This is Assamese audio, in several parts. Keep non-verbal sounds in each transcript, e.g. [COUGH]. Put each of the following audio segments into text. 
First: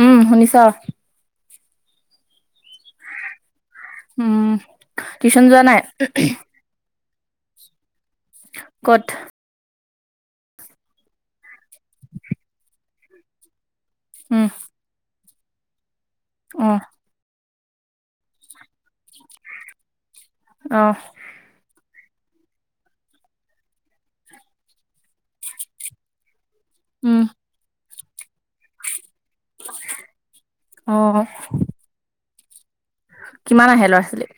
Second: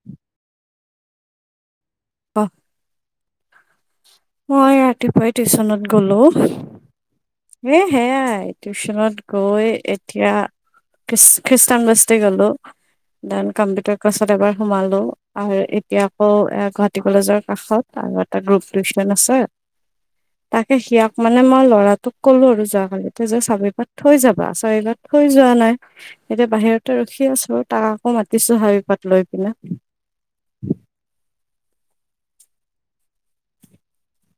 উম শুনিছ অ উম মই ৰাতিপুৱাই টিউচন যোৱা নাই টিউচনত গ'লো এ সেয়াই ক'ত টিউচনত গৈ এতিয়া খ্ৰী খ্ৰীষ্টানবষ্টি গলো দেন কম্পিউটাৰ গছত উম এবাৰ সোমালো আৰু এতিয়া আকৌ এ অ গুৱাহাটী কলেজৰ কাষত আৰু এটা গ্ৰুপ [UNINTELLIGIBLE] নেনাছে, তাকে অ সিয়াক মানে মই ল'ৰাটোক ক'লো আৰু যোৱাকালি তই যে চাবি পাত থৈ যাবা চাবি পাত থৈ যোৱা নাই। এতিয়া বাহিৰতে উম ৰখি আছো তাক আকৌ মাতিছো শাৰী পাত লৈ পিনে। অ। কিমান আহে ল'ৰা ছোৱালী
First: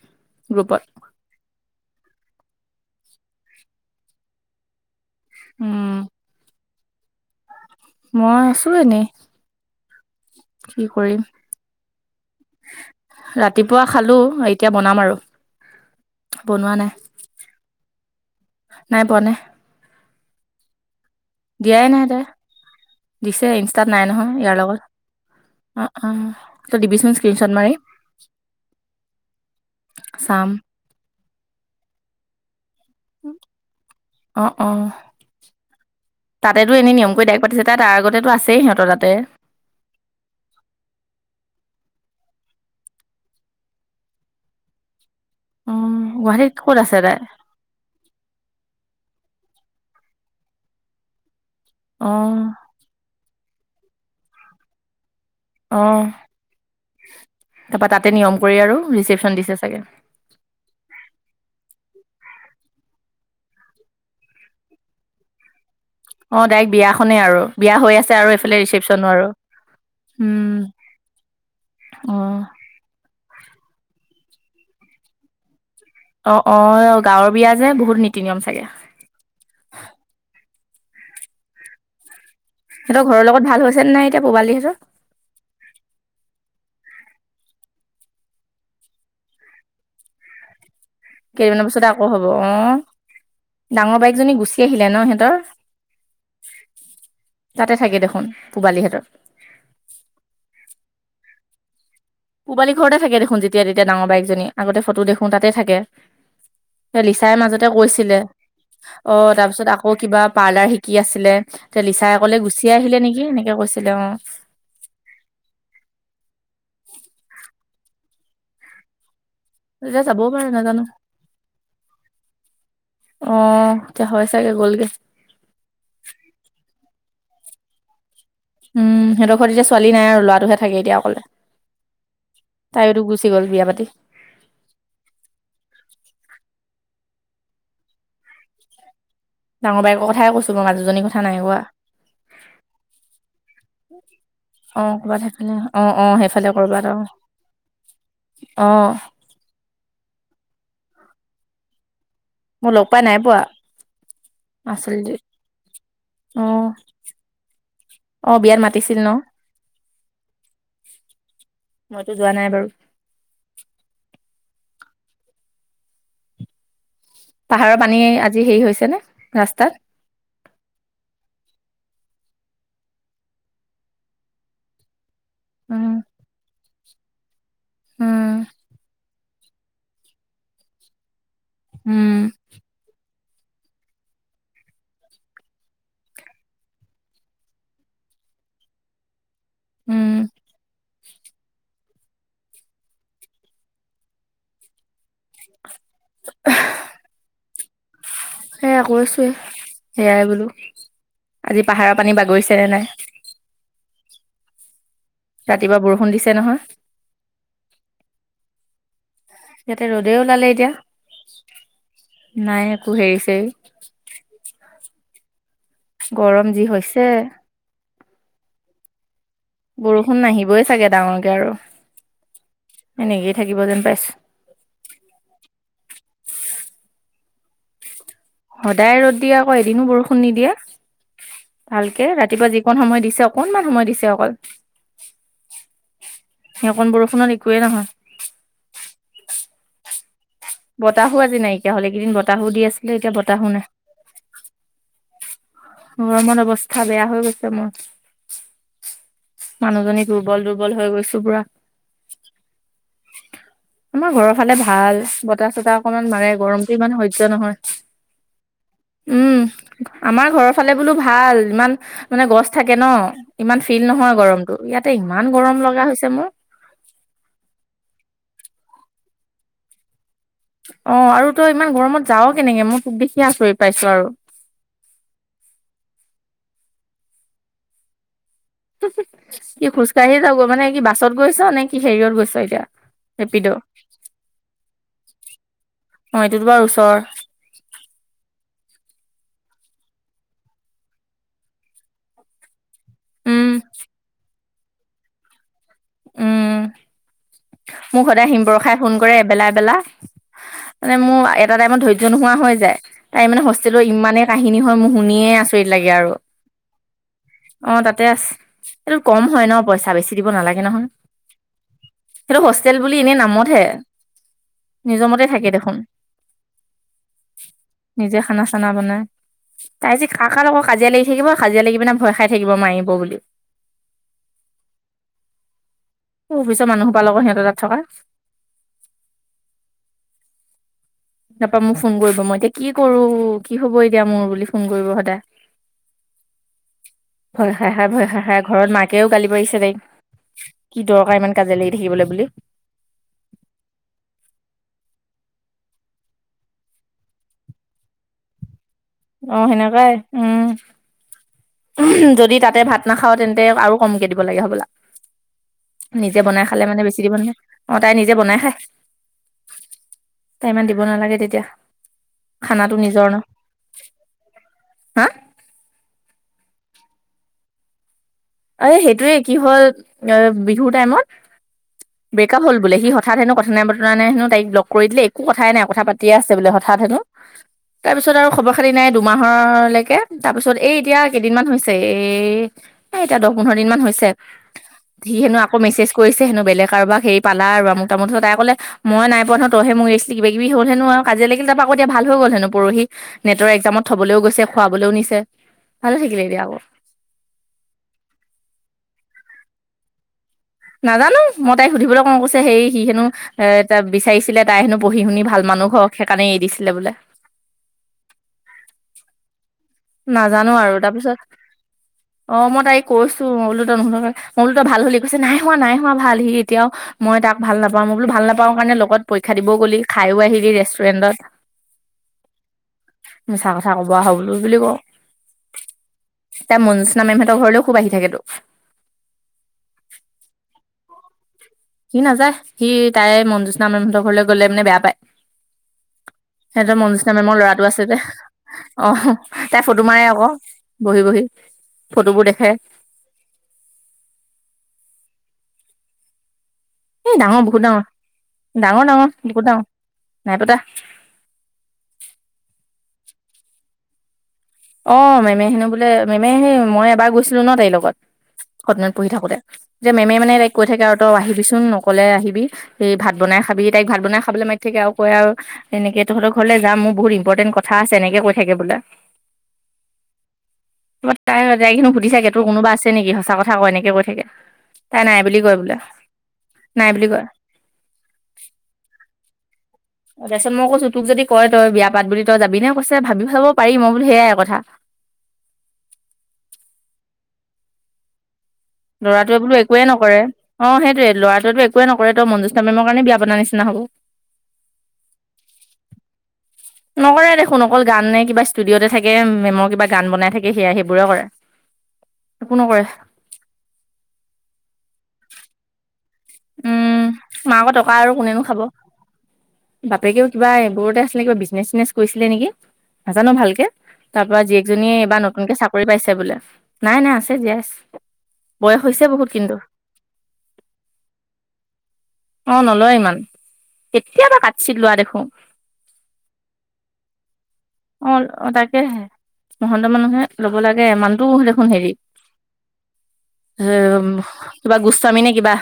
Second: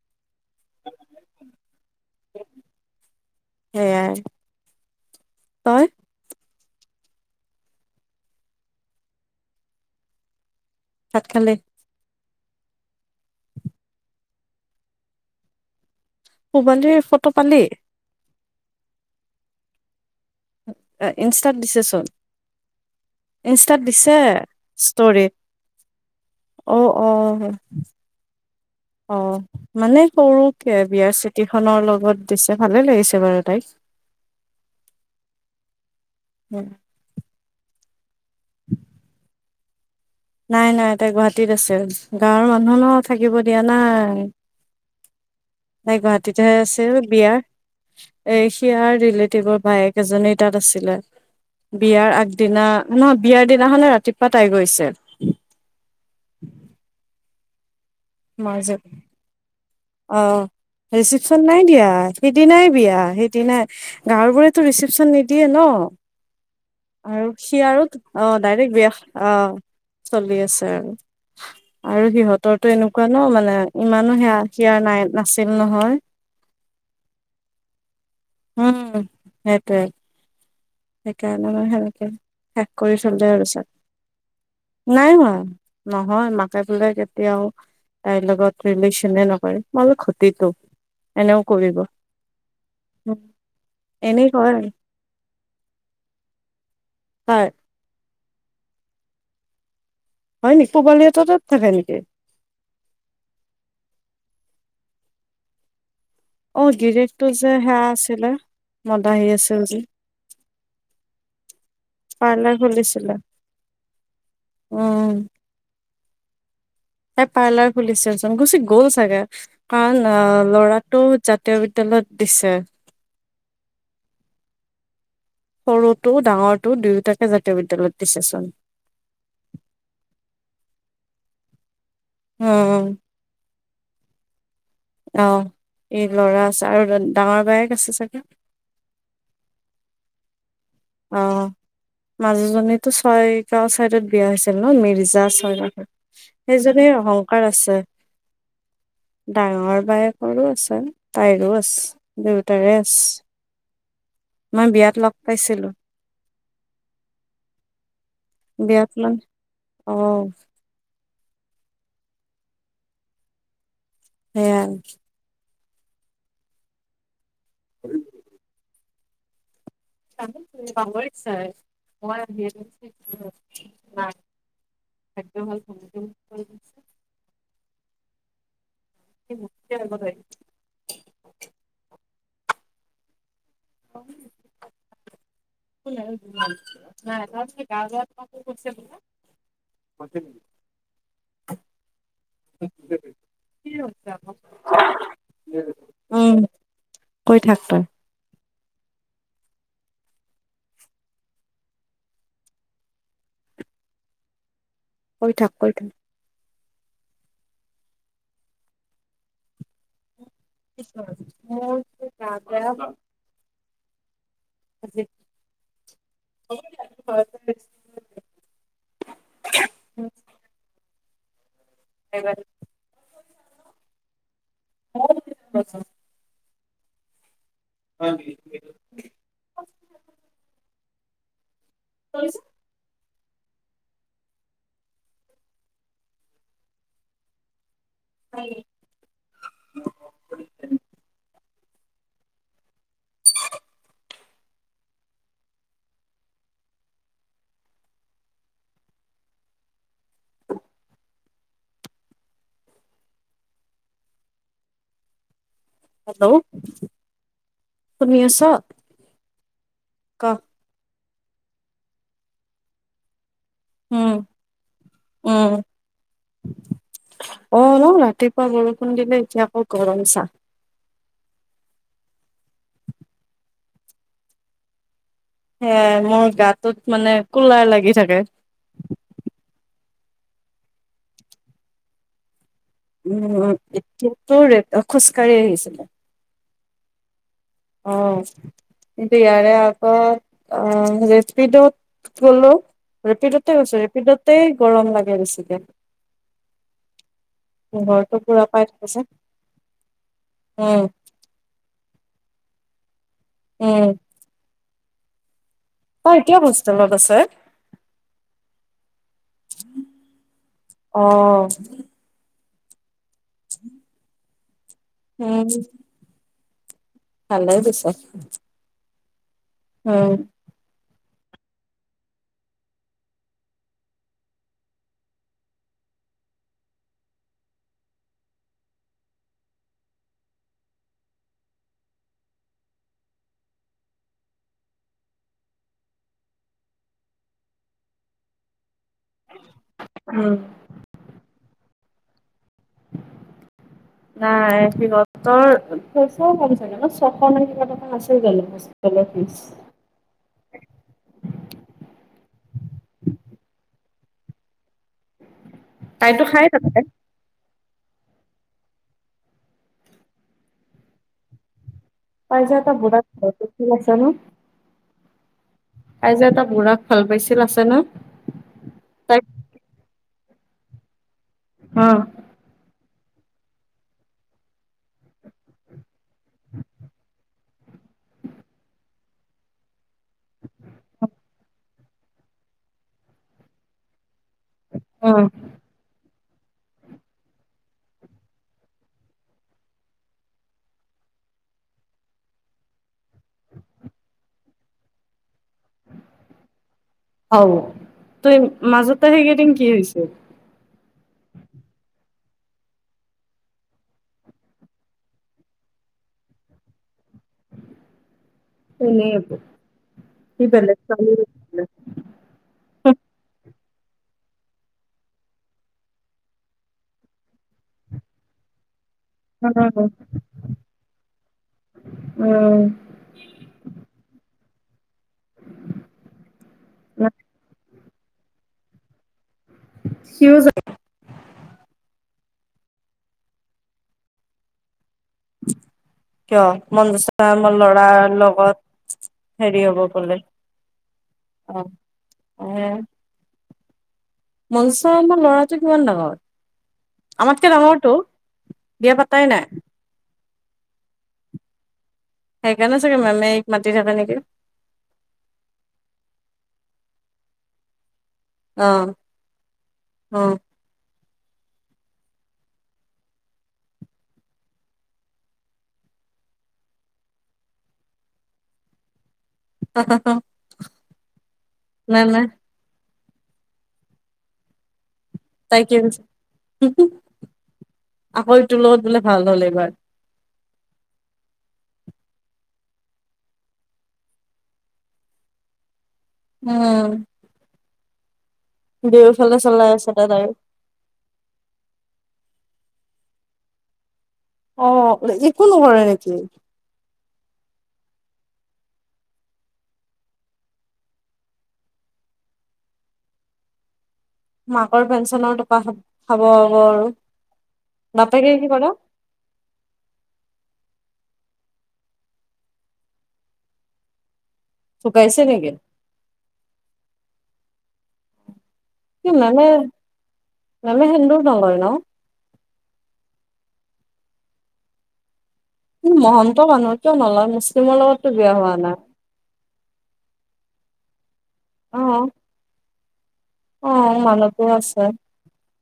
গ্ৰুপত? সেইয়াই তই? উম মই আছো এনেই কি কৰিম। ভাত খালি ৰাতিপুৱা খালো এতিয়া বনাম আৰু। বনোৱা নাই সোবালীৰ ফটো পালি। নাই পোৱা নাই। ইনষ্টাত দিছে দিয়াই নাই চোন, তাই দিছে ইনষ্টাত নাই দিছে নহয় ইয়াৰ লগত ষ্টৰিত। অ অ ত অ', টিভিছন স্ক্ৰনশট অ', মাৰি। অ মানে সৰু চাম কে বিয়াৰ চিঠি খনৰ লগত দিছে ভালে লাগিছে। বাৰু তাইক। অ অ তাতেতো এনে নিয়ম কৰি দাইক পাতিছে ত আগতেতো আছেই সিহঁতৰ তাতে। নাই নাই তাই গুৱাহাটীত আছে। গাঁৱৰ মানুহ ন থাকিব দিয়া নাই। অ তাই গুৱাহাটীতে গুৱাহাটীত ক'ত আছিল আছে তাই বিয়া। এ সিয়াৰ ৰিলেটিভৰ বায়েক এজনী তাত আছিলে। অ বিয়াৰ আগদিনা নহয় বিয়াৰ দিনা খনে ৰাতিপুৱা তাই গৈছে। অঁ তাপা তাতে নিয়ম কৰি মই যে আৰু ৰিচীপশ্যন দিছে চাগে। অ ৰিচিপচন নাই দিয়া, সেইদিনাই বিয়া সেইদিনাই গাঁৱৰ বোৰেতো ৰিচিপচন নিদিয়ে ন। অ ডাইৰেক্ট বিয়াখনে আৰু সি বিয়া আৰু হৈ আছে অ এইফালে ডাইৰেক্ট বিয়া ৰিচেপচনো আৰু আহ চলি উম আছে আৰু, আৰু অ সিহঁতৰ ত এনেকুৱা ন মানে ইমানো সেয়া সিয়া নাই নাছিল নহয়। অ অ গাঁৱৰ বিয়া যে বহুত নি উম সেইটোৱে সেইকাৰণে মই ভালকে হেতৰ ঘৰৰ লগত ভাল হৈছে নাই এতিয়া পুবালি হতৰ। নাই হোৱা, নহয় মাকে বোলে কেতিয়াও তাইৰ লগত ৰিলেশ্যনে এ নকৰে, মই বোলো ঘতি তো। কেইদিনমানৰ পিছত আকৌ হ'ব, অহ, ডাঙৰ এনেই বায়েকজনী কয় গুচি আৰু আহিলে ন সিহঁতৰ? [INAUDIBLE] হয়। তাতে থাকে দেখোন পূবালীহেতৰ। হয় নি পূবালী হেতৰ তাত থাকে নেকি? পুবালী ঘৰতে থাকে দেখোন যেতিয়া তেতিয়া ডাঙৰ বায়েকজনী আগতে ফটো দেখোঁ তাতে থাকে। অ গিৰিয়েকটো লিচাই যে মাজতে সেয়া কৈছিলে। আছিলে অ মদাহী তাৰ আছিল পিছত যে আকৌ কিবা পাৰ্লাৰ শিকি আছিলে, তে লিচাই কলে পাৰ্লাৰ গুচি আহিলে খুলিছিলে নেকি এনেকে কৈছিল। এতিয়া উম। উম। তাই পাৰ্লাৰ খুলিচে চোন, গুচি গ'ল চাগে। কাৰণ তেতিয়া যাবও পাৰে নাজানো ল'ৰাটো জাতীয় বিদ্যালয়ত দিছে। অ এতিয়া হয় চাগে গ'লগে। সৰুটো ডাঙৰটো দুয়োটাকে জাতীয় বিদ্যালয়ত দিছেচোন। উম সিহঁতৰ ঘৰত এতিয়া ছোৱালী নাই আৰু ল'ৰাটোহে থাকে এতিয়া অকলে। উম তাইওতো গুচি গ'ল বিয়া পাতি। অ, এই ল'ৰা আছে আৰু ডাঙৰ বায়েক আছে চাগে! ডাঙৰ বাইকৰ কথাই কৈছোঁ মই মাজু জনীৰ কথা নাই অ' কোৱা। মাজুজনীতো ছয় গাঁও চাইদত বিয়া হৈছিল ন অ', ক'ৰবাত মিৰ্জা সেইফালে ছয়গাও অ', অ', - সেইফালে ক'ৰবাত সেইজনীৰ অ', অহংকাৰ আছে। অ। ডাঙৰ বায়েকৰো আছে তাইৰো আছে মই দুইতাৰে লগ আছে। পাই নাই পোৱা মই বিয়াত লগ আচলতে পাইছিলো। অ। অ বিয়াত মাতিছিল ন। অ' মইতো যোৱা নাই বাৰু! সেয়াই পাহাৰৰ পানী আজি হেৰি হৈছেনে ৰাস্তাত? [UNINTELLIGIBLE] ভাগ্য ভাল উম, [UNINTELLIGIBLE] উম। সি মোতকে আগত আহি - উম। [UNINTELLIGIBLE] [UNINTELLIGIBLE] উম, [UNINTELLIGIBLE] [UNINTELLIGIBLE] কি হৈছে আকৌ উম, কৈ থাক তই সেয়া কৈছোৱে সেয়াই বোলো। আজি পাহাৰৰ পানী বাগৰিছেনে নাই? কৈ থাক, কৈ ৰাতিপুৱা থাক। বৰষুণ দিছে নহয়? ইয়াতে ৰ'দে ওলালে এতিয়া, নাই একো হেৰি ছেৰি [UNINTELLIGIBLE] গৰম যি হৈছে। বৰষুণ নাহিবই চাগে ডাঙৰকে আৰু। এইবাৰ এনেকেই থাকিব যেন পাইছোঁ। [UNINTELLIGIBLE] হয় নেকি? সদাই ৰ'দ দিয়ে আকৌ এদিনো বৰষুণ নিদিয়ে ভালকে, ৰাতিপুৱা যি অকণ সময় দিছে অকণমান সময় দিছে অকল। হেকন বৰষুণত একোৱেই নহয়। [UNINTELLIGIBLE] বতাহো আজি নাই- কীয়া হলে, এই কেইদিন বতাহো দি আছিলে এতিয়া বতাহো নাই। গৰমত অৱস্থা বেয়া হৈ গৈছে মোৰ। মানুহজনী দুৰ্বল দুৰ্বল হৈ গৈছো পুৰা। আমাৰ ঘৰৰ ফালে ভাল বতাহ চতাহ - অকনমান মাৰে গৰমটো ইমান সহ্য নহয়। শুনি আছ? উম, ক আমাৰ ঘৰত ফালে বোলো ভাল ইমান মানে, গছ থাকে ন'। ইমান ফিল উম, নহয় গৰমটো। ইয়াতে ইমান গৰম লগা হৈছে মোৰ। অঁ, ন'? ৰাতিপুৱা বৰষুণ দিলে এতিয়া আকৌ গৰম চা! অঁ, আৰু তই ইমান গৰমত যাৱ কেনেকে। মই তোক দেখিয়ে আচৰিত পাইছো আৰু। সেয়াই মোৰ গাটোত মানে কুলাৰ লাগি থাকে। হুঁহ্ হুঁহ্, কি খোজকাঢ়ি যাৱ গৈ মানে, কি বাছত গৈছ নে কি হেৰিয়ত গৈছ এতিয়া? ৰেপিড' উম, অ এতিয়া তোৰ ৰে আ খোজকাঢ়ি আহিছিলোঁ। অঁ, এইটোত বাৰু ওচৰৰ। অঁ। কিন্তু ইয়াৰে আগত অঁ, ৰেপিডত গ'লো উম ৰেপিডতে গৈছোঁ, ৰেপিডতেই গৰম লাগে বেছিকে। উম। মোক ঘৰটো সদায় পুৰা পাই হিমবৰষাই ফোন থাকিছে। কৰে এবেলা এবেলা। উম, মানে মোৰ আ এ এটা টাইমত ধৈয্য নোহোৱা হৈ যায়। তাই মানে হোষ্টেলৰ উম, ইমানেই কাহিনী হয়। মোৰ শুনিয়ে আছ তই এতিয়াও গছ তলত আছে? অঁ, তাতে আছে। এইটোত কম হয় ন' পইচা বেছি দিব নালাগে। নহয় অঁ। সেইটো হোষ্টেল বুলি এনেই নামতহে, নিজৰ মতে উম, থাকে দেখোন। ভালেই পিছে। নিজে খানা বনাই। তাই যে উম। কাৰ কাৰ লগত কাজিয়া লাগি থাকিব। কাজিয়া লাগি পিনাই ভয় খাই থাকিব মাৰিব বুলি। অফিচৰ মানুহসোপাৰ লগত সিহঁতৰ তাত থকা। তাপা মোক ফোন কৰিব। মই এতিয়া কি কৰোঁ, কি হ'ব এতিয়া মোৰ বুলি ফোন কৰিব সদায়। ভয় খাই খাই, ভয় খাই খাই ঘৰত মাকেও গালি পাৰিছে তাইক। উম। কি দৰকাৰ ইমান কাজিয়া লাগি থাকিবলে বুলি। নাই সিহঁতৰ পইচাও কম চাগে ন'? ছশ মান কিবা টকা আছিল চাগে পইচা? অঁ, সেনেকুৱাই, উম। উমহ্, যদি তাতে ভাত নাখাৱ তেন্তে আৰু কমকে দিব লাগে হ'বলা? নিজে তাইতো বনাই খাই খালে থাকে। মানে বেছি দিব নালাগে। অঁ, তাই নিজে বনাই খায়। তাই ইমান দিব নালাগে তেতিয়া। তাই যে এটা খানাটো বুঢ়াক ভাল পাইছিল আছে ন '? হাঁ? তাই যে এটা বুঢ়াক ভাল পাইছিল আছে ন'? অ এই সেইটোৱে তাইক কি হ'ল? অঁ, বিহুৰ টাইমত অঁ। ব্ৰেক আপ হ'ল বোলে। সি হঠাৎ হেনো কথা নাই-বতৰা নাই হেনো তাইক ব্লক কৰি দিলে। একো কথা পাত্ তিয়ে আছে বোলে। হঠাৎ হেনো তাৰপিছত আৰু খবৰ-খাতি নাই দুমাহৰলৈকে তাৰপিছত এই এতিয়া কেইদিনমান হৈছে এ এ এতিয়া দহ, পোন্ধৰ দিন মান হৈছে। অ সি হেনো আক্ আকৌ মেছেজ কৰিছে হেনো। বেলেগ কাৰোবাক হেৰি পালা আৰু আমোক-তামোক তাৰপিছত তাই ক'লে মই নাই পোৱা নহয় তইহে মোক এৰিছিলি। কিবা-কিবি হ'ল হেনো আৰু কাজিয়া লাগিল। তাৰপৰা আকৌ এতিয়া ভাল হৈ গ'ল হেনো পৰহি নেটৰ এক্সামত থ'বলৈও গৈছে, খোৱাবলৈও নিছে ভালে থাকিলেগে আক'। আও ত' এই মাজতে সেইকেইদিন কি হৈছে? নাজানো মই তাই সুধিবলৈ কওঁ কৈছে হে সি হেনো। এ এটা বিচাৰিছিলে তাই হেনো পঢ়ি শুনি ভাল মানুহ হক সেইকাৰণে এৰি দিছিলে বোলে। তেনে আপ। নাজানো আৰু তাৰপিছত। অ', মই তাইি কৈছো মৌলদোত নোল মলদত ভাল হলি কৈছে নাই হোৱা নাই হোৱা ভাল সি এতিয়াও। মই তাক ভাল নাপাওঁ মই বোলো ভাল নাপাওঁ কাৰণে লগত। পৰীক্ষা দিবও গ'লি খাইও আহিলি ৰেষ্টুৰেণ্টত। উম মিছা কথা কব আহ বুলি কওঁ। ত মনজনামেমহঁতেৰ খুব আহি থাকেতো। শিউজ [INAUDIBLE] সি নাযায় সি তাই মনজোচনা মেমহঁতৰ ঘৰলৈ গলে মানে বেয়া পায়। কিয় সিহঁতে মনজোচনাা মনজুচা মেমৰ আমাৰ ল'ৰাটো আছে যে ল'ৰাৰ লগত অ হেৰি তাই হ'ব ফটো মাৰে বোলে আকৌ বহি বহি অ ফটোবোৰ দেখাই। মঞ্চ মেমেৰ ল'ৰাটো কিমান ডাঙৰত। এই ডাঙৰ বহুত ডাঙৰ ডাঙৰ বিয়া ডাঙৰ পাতাই নাই বহুত ডাঙৰ নাই পতা। সেইকাৰণে চাগে মেমে এইক মাতি থাকে নেকি। অ', মেমে হেনো বোলে মেমে সেই মই এবাৰ গৈছিলো ন তাইৰ লগত। অ [INAUDIBLE] পঢ়ি থাকোতে এতিয়া মেমে অ মানে তাইক। কৈ থাকে, আৰু তই আহিবিচোন নক'লে আহিবি এই ভাত বনাই খাবি তাইক ভাত বনাই খাবলৈ মাতি থাকে আৰু কয় আৰু। তেনেকে তহঁতৰ ঘৰলে যাম মোৰ বহুত ই্পৰ্টেণ্ট কথা আছে এনেকে কৈ থাকে বোলে। [UNINTELLIGIBLE] ত, তাই [INAUDIBLE] সুধি মেমে চাগে তোৰ কোনোবা আছে নেকি সঁচ কথায় এনেকে কৈ থে তাই নাই। বুলি কয় তাই কি বোলো নাই বুলি কয়। আকৌইটোৰ লগত বোলে ভাল হ'ল এইবাৰ। অ', তাৰপিছত মই কৈছো তোক যদি কয় তই বিয়া পাত বুলি তই যাবিে কৈছে ভাবি ভাব পাৰি মই ব বুলি সেয়াই কথা। অ। দুয়োফালে ল'ৰাটোৱে বোলো চলাই একোৱেই আছে তাত নকৰে। আৰু। অ সেইয়ে ল'ৰাতোৱেটো একোৱ নকৰে মঞ্জনা মেমৰ কাৰণে বিয়া পতা নিচিনা হব। অ একো নকৰে নেকি। নকৰে দেখোন অকল গান নে কিবা ষ্টুডিঅতে থাকে মেমৰ কিবা গান বনাই থাকে সেয়াাই সেইবোৰে কৰে। একো নকৰে। মাকৰ পেঞ্চনৰ টকা খাব আবৌ আৰু উম মাকৰ টকা আৰু বা পেকে কোনেনো কি খাব কৰে। বাপেকেও কিবা এইবোৰতে আছিলে কিবা বিজনেছ চিনেছ কৰিছিলে নেকি। নাজানো ভালকে তাৰ পৰা জীয়ে। জনিয়ে ঢুকাইছে এইবাৰ নেকি? নতুনকে চাকৰি পাইছে বোলে নাই নাই আছে জীয়াইছে। কি মেমে মেমে সেন্দুৰ নলয় ন। অ নলয় ইমান কেতিয়াবা কাটচিত লোৱা দেখো। মহন্ত মানুহটো নলয় মুছলিমৰ লগতো বিয়া অ হোৱা নাই। তাকেহে মহন্ত মানুহে লব লাগে ইমানতটো দেখোন হেৰি অ', অ', মানুহতো [INAUDIBLE] কিবা আছে। গোস্বামী নে কিবা।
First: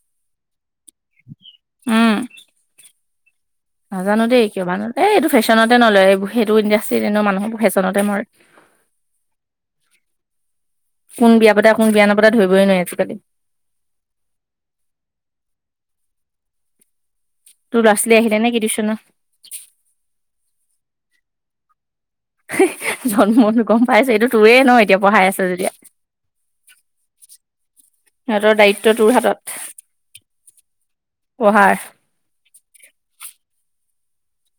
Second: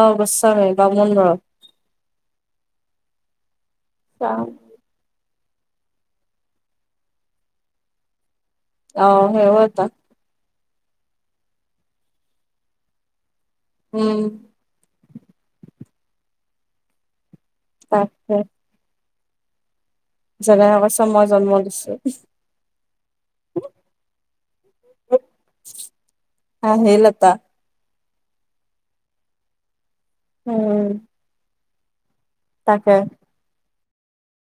অ গোস্বামী বামুন ঘৰৰ। উম নাজানো দেই অ', কিয় মানো। এই এইটো ফেশ্বনতে নলয় সেইটো ইণ্ডাষ্ট্ৰিত এনে মানুহৰ ফেশ্বনতে মৰে। অ সেই হয়তা। কোন বিয়া পতা কোন বিয়া নাপাতে ধৰিবই নোৱিৰি আজিকালি। উম। তোৰ লৰা ছোৱালী তাকে আহিলে নেকি টিউচনত জনাই কৈছে মই জন্ম দিছো। হে হে জন্মতো গম পাইছো এইটো তোৰেই ন এতিয়া পঢ়াই আছে। যেতিয়া। অ সেইলতা সিহঁতৰ দায়িত্ব তোৰ হাতত। উম। পঢ়াৰ। তাকে।